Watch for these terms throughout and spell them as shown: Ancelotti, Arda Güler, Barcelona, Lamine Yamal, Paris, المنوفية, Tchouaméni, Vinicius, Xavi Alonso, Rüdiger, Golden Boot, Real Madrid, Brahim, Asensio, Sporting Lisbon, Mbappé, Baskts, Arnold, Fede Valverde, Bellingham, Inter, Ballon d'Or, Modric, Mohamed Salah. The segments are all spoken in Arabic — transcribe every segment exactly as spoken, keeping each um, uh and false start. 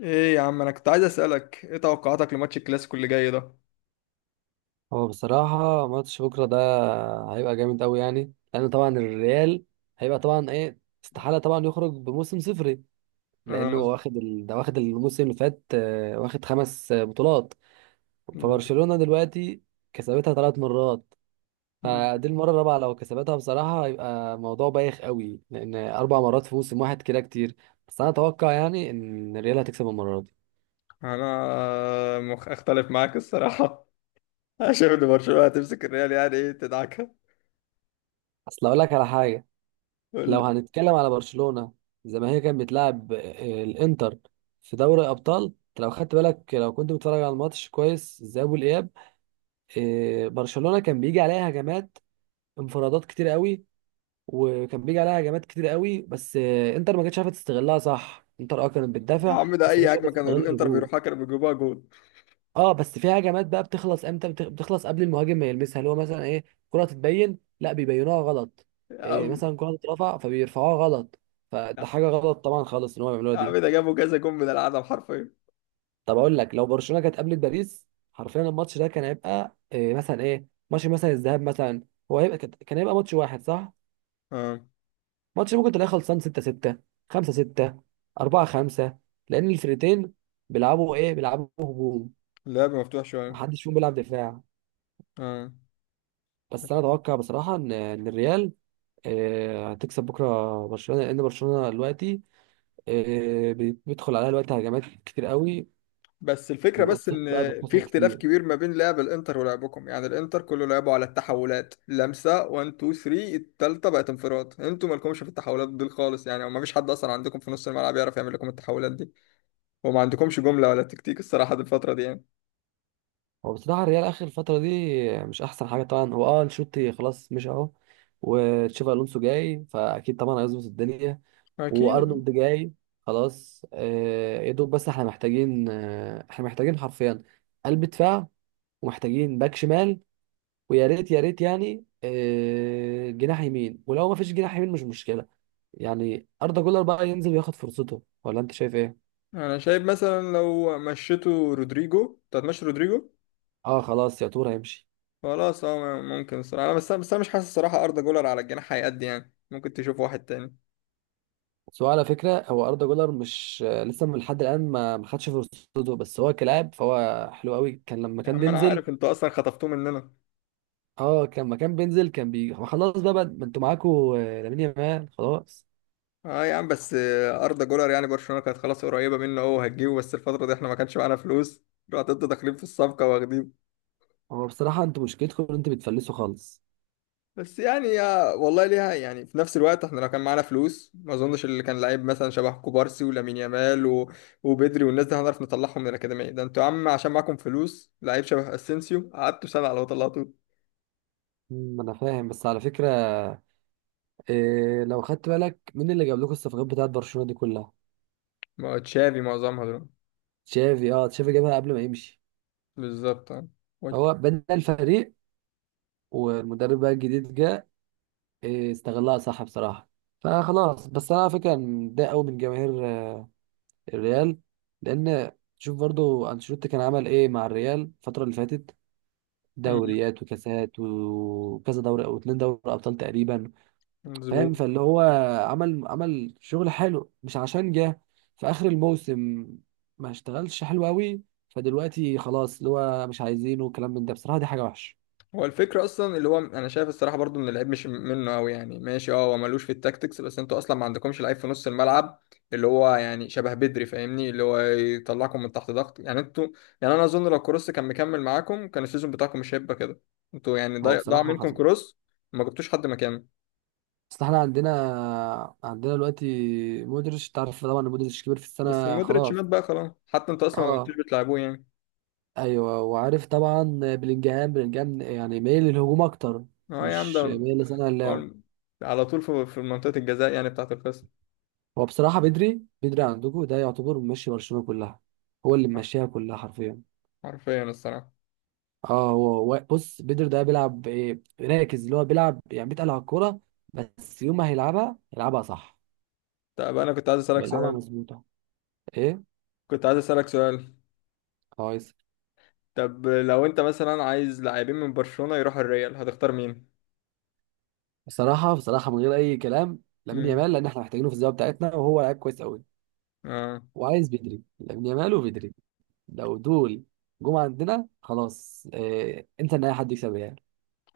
ايه يا عم، انا كنت عايز اسالك ايه توقعاتك لماتش الكلاسيكو اللي جاي ده. هو بصراحة ماتش بكرة ده هيبقى جامد أوي، يعني لأن طبعا الريال هيبقى طبعا إيه، استحالة طبعا يخرج بموسم صفري انا لأنه هو مز... واخد ال... ده واخد الموسم اللي فات، آه، واخد خمس آه، بطولات. فبرشلونة دلوقتي كسبتها ثلاث مرات، فدي المرة الرابعة لو كسبتها بصراحة هيبقى موضوع بايخ أوي، لأن أربع مرات في موسم واحد كده كتير. بس أنا أتوقع يعني إن الريال هتكسب المرة دي. انا مخ... اختلف معاك الصراحه. انا شايف ان برشلونه هتمسك الريال، يعني ايه، تدعكها. أصل أقول لك على حاجة: قول لو لي. هنتكلم على برشلونة زي ما هي كانت بتلعب آه، الانتر في دوري ابطال، لو خدت بالك، لو كنت بتتفرج على الماتش كويس، الذهاب والاياب، آه، برشلونة كان بيجي عليها هجمات، انفرادات كتير قوي، وكان بيجي عليها هجمات كتير قوي، بس آه، انتر ما كانتش عارفه تستغلها صح. انتر اه كانت يا بتدافع عم، ده بس ما اي كانتش عارفه هجمه كانوا تستغل الانتر الهجوم. بيروحها كانوا بيجيبوها جول. اه بس في هجمات بقى بتخلص امتى، بتخ- بتخلص قبل المهاجم ما يلمسها، اللي هو مثلا ايه، كرة تتبين لا بيبينوها غلط، يا إيه عم، مثلا كرة تترفع فبيرفعوها غلط. فده حاجة غلط طبعا خالص ان هم بيعملوها يا عم دي. ده جابوا كذا جول من العدم حرفيا. طب اقول لك، لو برشلونة كانت قابلت باريس حرفيا، الماتش ده كان هيبقى إيه مثلا، ايه ماتش مثلا الذهاب مثلا، هو هيبقى كان كان هيبقى ماتش واحد صح. اه، ماتش ممكن تلاقيه خلصان ستة ستة، خمسة ستة، اربعة خمسة، لان الفرقتين بيلعبوا ايه، بيلعبوا هجوم، اللعب مفتوح شويه. محدش فيهم بيلعب دفاع. اه، بس انا اتوقع بصراحة ان إن الريال، آه، هتكسب بكره برشلونه، لان برشلونه دلوقتي آه، بيدخل عليها دلوقتي هجمات كتير قوي، بس الفكرة بس والاوفسايد إن بقى في بتخسر اختلاف كتير. كبير ما بين لعب الإنتر ولعبكم، يعني الإنتر كله لعبوا على التحولات، لمسة واحد اتنين تلاتة، التالتة بقت انفراد. انتوا مالكمش في التحولات دي خالص يعني، وما فيش حد أصلا عندكم في نص الملعب يعرف يعمل لكم التحولات دي. وما عندكمش جملة ولا تكتيك الصراحة دي الفترة دي يعني. هو بصراحه الريال اخر الفتره دي مش احسن حاجه طبعا. هو اه انشيلوتي خلاص مش اهو، وتشافي الونسو جاي فاكيد طبعا هيظبط الدنيا، أكيد. وارنولد جاي خلاص، آه، يا دوب. بس احنا محتاجين، آه، احنا محتاجين حرفيا قلب دفاع، ومحتاجين باك شمال، ويا ريت يا ريت يعني آه، جناح يمين، ولو ما فيش جناح يمين مش مشكله، يعني أردا جولر بقى ينزل وياخد فرصته. ولا أنت شايف إيه؟ أنا شايف مثلا لو مشيتوا رودريجو، أنت هتمشي رودريجو. أه خلاص يا تور هيمشي. خلاص أه ممكن الصراحة، بس أنا بس أنا مش حاسس الصراحة أردا جولر على الجناح هيأدي، يعني ممكن تشوف واحد تاني. بس هو على فكرة، هو أردا جولر مش لسه، من لحد الآن ما ما خدش فرصته، بس هو كلاعب فهو حلو قوي كان لما يا كان عم، أنا بينزل. عارف أنتوا أصلا خطفتوه مننا. أه كان لما كان بينزل كان بي، هو خلاص بقى بقى- ما أنتوا معاكوا آه، لامين يامال خلاص. اه يا عم، بس آه، اردا جولر يعني برشلونه كانت خلاص قريبه منه، هو هتجيبه، بس الفتره دي احنا ما كانش معانا فلوس. رحت انتوا داخلين في الصفقه واخدين. هو بصراحة أنتوا مشكلتكم إن أنتوا بتفلسوا خالص. بس يعني يا والله ليها يعني، في نفس الوقت احنا لو كان معانا فلوس، ما اظنش اللي كان لعيب مثلا شبه كوبارسي ولامين يامال و... وبدري والناس دي هنعرف نطلعهم من الاكاديميه. ده انتوا يا عم عشان معاكم فلوس، لعيب شبه اسينسيو قعدتوا سنه على ما طلعتوه. أمم، أنا فاهم، بس على فكرة إيه، لو خدت بالك مين اللي جاب لكم الصفقات بتاعت برشلونة دي كلها؟ ما هو تشافي معظمها دول. تشافي. أه تشافي جابها قبل ما يمشي. بالظبط اه. و- هو بنى الفريق، والمدرب بقى الجديد جه، إيه، استغلها صح بصراحة. فخلاص. بس انا على فكرة متضايق قوي من جماهير آه، الريال، لان شوف برضو انشيلوتي كان عمل ايه مع الريال الفترة اللي فاتت، مم، دوريات وكاسات وكذا، دوري او اتنين دوري ابطال تقريبا. مظبوط. فاهم، فاللي هو عمل عمل شغل حلو، مش عشان جه في اخر الموسم ما اشتغلش حلو قوي فدلوقتي خلاص اللي هو مش عايزينه والكلام من ده. بصراحة دي حاجة وحشة. هو الفكرة أصلا اللي هو، أنا شايف الصراحة برضو إن اللعيب مش منه أوي، يعني ماشي أه هو ملوش في التاكتكس، بس أنتوا أصلا ما عندكمش لعيب في نص الملعب اللي هو يعني شبه بدري، فاهمني، اللي هو يطلعكم من تحت ضغط. يعني أنتوا، يعني أنا أظن لو كروس كان مكمل معاكم كان السيزون بتاعكم مش هيبقى كده. أنتوا يعني هو ضايع ضاع بصراحة منكم حصل. كروس، ما جبتوش حد مكانه. اصل احنا عندنا عندنا دلوقتي مودريتش، تعرف طبعا إن مودريتش كبير في بس السنه مودريتش خلاص. مات بقى خلاص، حتى أنتوا أصلا ما كنتوش اه بتلعبوه يعني. ايوه وعارف طبعا. بلينجهام بلينجهام يعني مايل للهجوم اكتر، أه يا عم مش ده مايل لصانع اللعب. هو على طول في في منطقة الجزاء يعني بتاعة الخصم. هو بصراحه بدري بدري عندكم ده يعتبر ماشي برشلونه كلها، هو اللي ماشيها كلها حرفيا. حرفيا الصراحة. اه هو وا- بص، بدري ده بيلعب ايه، راكز، اللي هو بيلعب يعني بيتقل على الكوره، بس يوم ما هيلعبها يلعبها صح طب أنا كنت عايز أسألك ويلعبها سؤال. مظبوطه. ايه، كنت عايز أسألك سؤال. كويس. طب لو انت مثلا عايز لاعبين من برشلونة يروحوا الريال، هتختار مين؟ بصراحه، بصراحه من غير اي كلام، لامين امم. يامال، لان احنا محتاجينه في الزاويه بتاعتنا، وهو لعيب كويس قوي. اه. وعايز بدري، لامين يامال وبدري، لو دول جم عندنا خلاص. اه انت ان اي حد يكسب يعني.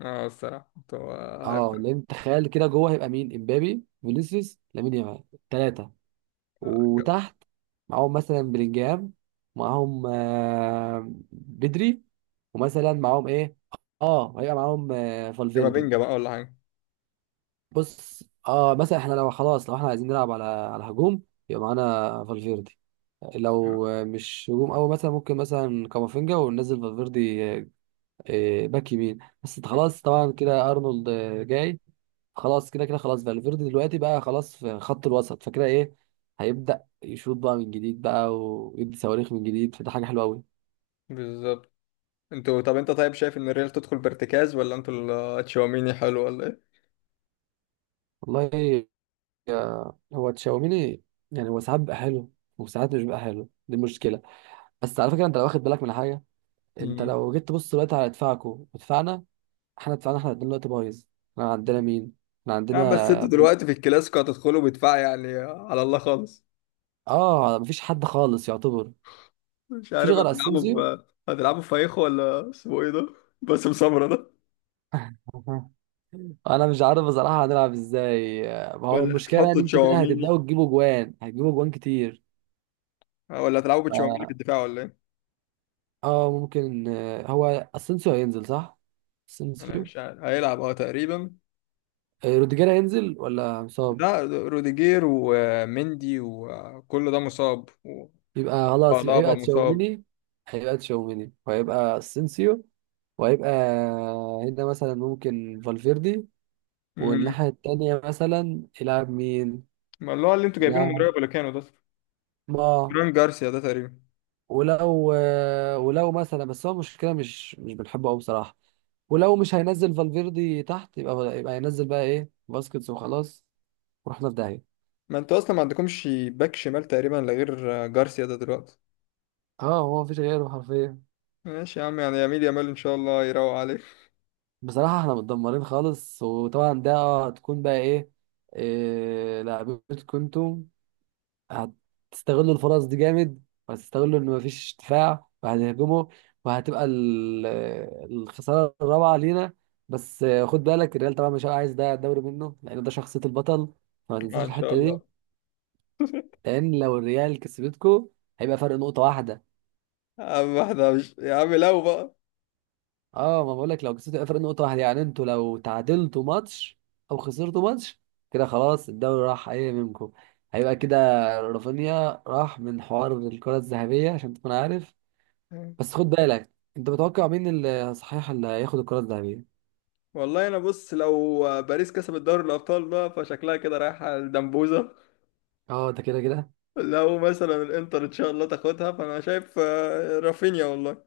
اه الصراحة انتوا. اه لان تخيل كده جوه هيبقى مين، امبابي، فينيسيوس، لامين يامال، ثلاثه، وتحت معاهم مثلا بلينجهام، معاهم آه بدري، ومثلا معاهم ايه، اه هيبقى معاهم آه فالفيردي. كامافينجا بقى ولا حاجة. بص اه مثلا احنا لو خلاص، لو احنا عايزين نلعب على على هجوم يبقى معانا فالفيردي، لو آه، مش هجوم قوي مثلا، ممكن مثلا كامافينجا، وننزل فالفيردي آه، آه، باك يمين. بس مم. خلاص طبعا كده ارنولد آه، جاي خلاص، كده كده خلاص. فالفيردي دلوقتي بقى خلاص في خط الوسط فكده ايه، هيبدأ يشوط بقى من جديد بقى ويدي صواريخ من جديد، فده حاجة حلوة قوي. بالظبط. انتوا طب انت طيب، شايف ان الريال تدخل بارتكاز ولا انتوا ال- تشاوميني حلو ولا ايه؟ والله آه، هو تشاوميني يعني هو ساعات بقى حلو وساعات مش بقى حلو، دي المشكلة. بس على فكرة انت لو واخد بالك من حاجة، انت امم. لو جيت تبص دلوقتي على ادفاعكو ودفعنا، احنا دفعنا، احنا الاتنين دلوقتي بايظ. احنا عندنا مين؟ احنا نعم، بس عندنا انتوا بن- دلوقتي في الكلاسيكو هتدخلوا بدفاع يعني على الله خالص. اه مفيش حد خالص يعتبر، مش مفيش عارف غير هتلعبوا. اسينسيو. ب... هتلعبوا فايخو ولا اسمه ايه ده؟ باسم سمرة ده. أها. انا مش عارف بصراحة هنلعب ازاي. ما هو ولا المشكلة بقى ان تحطوا انتوا كده تشاوميني؟ هتبدأوا تجيبوا جوان، هتجيبوا جوان كتير. اه، ولا هتلعبوا بتشاوميني في ف- الدفاع ولا ايه؟ اه ممكن، آه، هو اسينسيو هينزل صح؟ انا اسينسيو. مش عارف، هيلعب اه تقريبا. آه، روديجير هينزل ولا مصاب؟ لا، روديجير ومندي وكل ده مصاب. يبقى خلاص، يبقى وألابا هيبقى مصاب. تشاوميني. هيبقى تشاوميني وهيبقى اسينسيو، وهيبقى هنا مثلا ممكن فالفيردي. والناحية امم. التانية مثلا يلعب مين؟ ما اللي هو اللي انتوا جايبينه من يلعب، رايو فاليكانو ده، ما، فران جارسيا ده تقريبا. ولو ولو مثلا، بس هو المشكلة مش مش بنحبه أوي بصراحة. ولو مش هينزل فالفيردي تحت يبقى، يبقى هينزل بقى إيه، باسكتس، وخلاص ورحنا في داهية. ما انتوا اصلا ما عندكمش باك شمال تقريبا، لا غير جارسيا ده دلوقتي. اه هو مفيش غيره حرفيا. ماشي يا عم، يعني يميل يامال ان شاء الله يروق عليك. بصراحة احنا متدمرين خالص، وطبعا ده هتكون بقى إيه، إيه لعبتكم انتوا، هتستغلوا الفرص دي جامد، وهتستغلوا ان مفيش دفاع وهتهجموا، وهتبقى ال- الخساره الرابعه لينا. بس خد بالك الريال طبعا مش هيبقى عايز ده الدوري منه، لان ده شخصيه البطل، فما تنساش آه ان شاء الحته الله. دي. لان لو الريال كسبتكو هيبقى فرق نقطه واحده. يا عم احنا مش يا عم لو بقى. اه ما بقول لك لو كسبتوا هيبقى فرق نقطه واحده، يعني انتوا لو تعادلتوا ماتش او خسرتوا ماتش كده خلاص الدوري راح ايه منكم، هيبقى كده. رافينيا راح من حوار الكرة الذهبية عشان تكون عارف. بس خد بالك، انت متوقع مين اللي صحيح اللي هياخد الكرة الذهبية؟ والله انا بص، لو باريس كسبت دوري الابطال بقى فشكلها كده رايحه الدمبوزه. اه ده كده كده. لو مثلا الانتر ان شاء الله تاخدها، فانا شايف آه، رافينيا والله،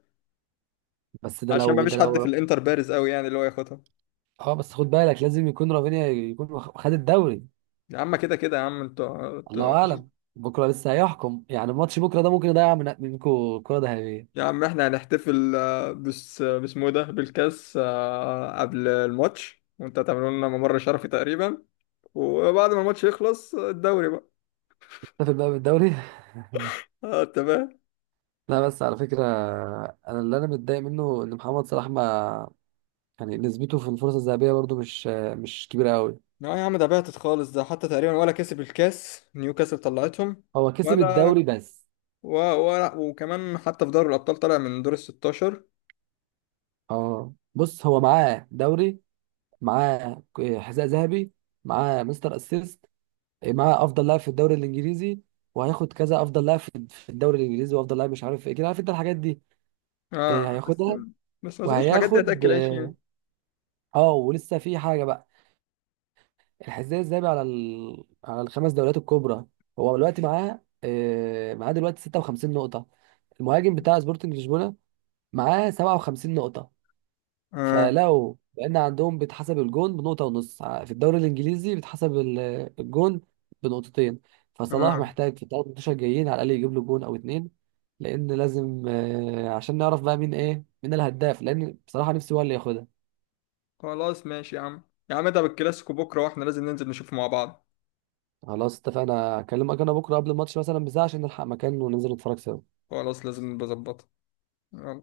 بس ده عشان ما لو، ده فيش حد في لو الانتر بارز قوي يعني اللي هو ياخدها. اه بس خد بالك لازم يكون رافينيا يكون واخ- خد الدوري. يا عم كده كده يا عم، انتوا انتوا- الله اعلم، بكره لسه هيحكم، يعني ماتش بكره ده ممكن يضيع من منكم الكرة يا الذهبية. عم احنا هنحتفل آه، بس آه، باسمه ده بالكاس آه، قبل الماتش، وانت هتعملوا لنا ممر شرفي تقريبا، وبعد ما الماتش يخلص آه، الدوري بقى. نتفق بقى بالدوري. اه تمام. لا بس على فكرة، أنا اللي أنا متضايق منه إن محمد صلاح ما، يعني نسبته في الفرصة الذهبية برضو مش، مش كبيرة أوي. لا يا عم، ده بعتت خالص، ده حتى تقريبا ولا كسب الكاس، نيوكاسل طلعتهم. هو كسب ولا الدوري بس. و... ولا، وكمان حتى في دوري الابطال طلع من دور ال ستاشر. اه بص، هو معاه دوري، معاه حذاء ذهبي، معاه مستر اسيست، إيه، معاه افضل لاعب في الدوري الانجليزي، وهياخد كذا، افضل لاعب في في الدوري الانجليزي، وافضل لاعب مش عارف ايه، كده عارف انت الحاجات دي. اه إيه، بس. هياخدها، بس ما اظنش الحاجات دي وهياخد هتاكل عيش اه يعني. آه، ولسه في حاجه بقى. الحذاء الذهبي على ال... على الخمس دوريات الكبرى، هو دلوقتي معاه، آه، معاه دلوقتي ستة وخمسين نقطه. المهاجم بتاع سبورتنج لشبونه معاه سبعة وخمسين نقطه. اه فلو، لان عندهم بيتحسب الجون بنقطه ونص، ع- في الدوري الانجليزي بيتحسب ال- الجون بنقطتين. فصلاح اه. محتاج في الثلاث ماتشات الجايين على الاقل يجيب له جون او اتنين، لان لازم آه، عشان نعرف بقى مين ايه، مين الهداف، لان بصراحه نفسي هو اللي ياخدها. خلاص ماشي يا عم. يا عم ده بالكلاسيكو بكره، واحنا لازم ننزل نشوف مع بعض. خلاص اتفقنا، اكلمك انا بكره قبل الماتش مثلا بساعه عشان نلحق مكان وننزل نتفرج سوا. خلاص، لازم نبقى نظبطها. يلا.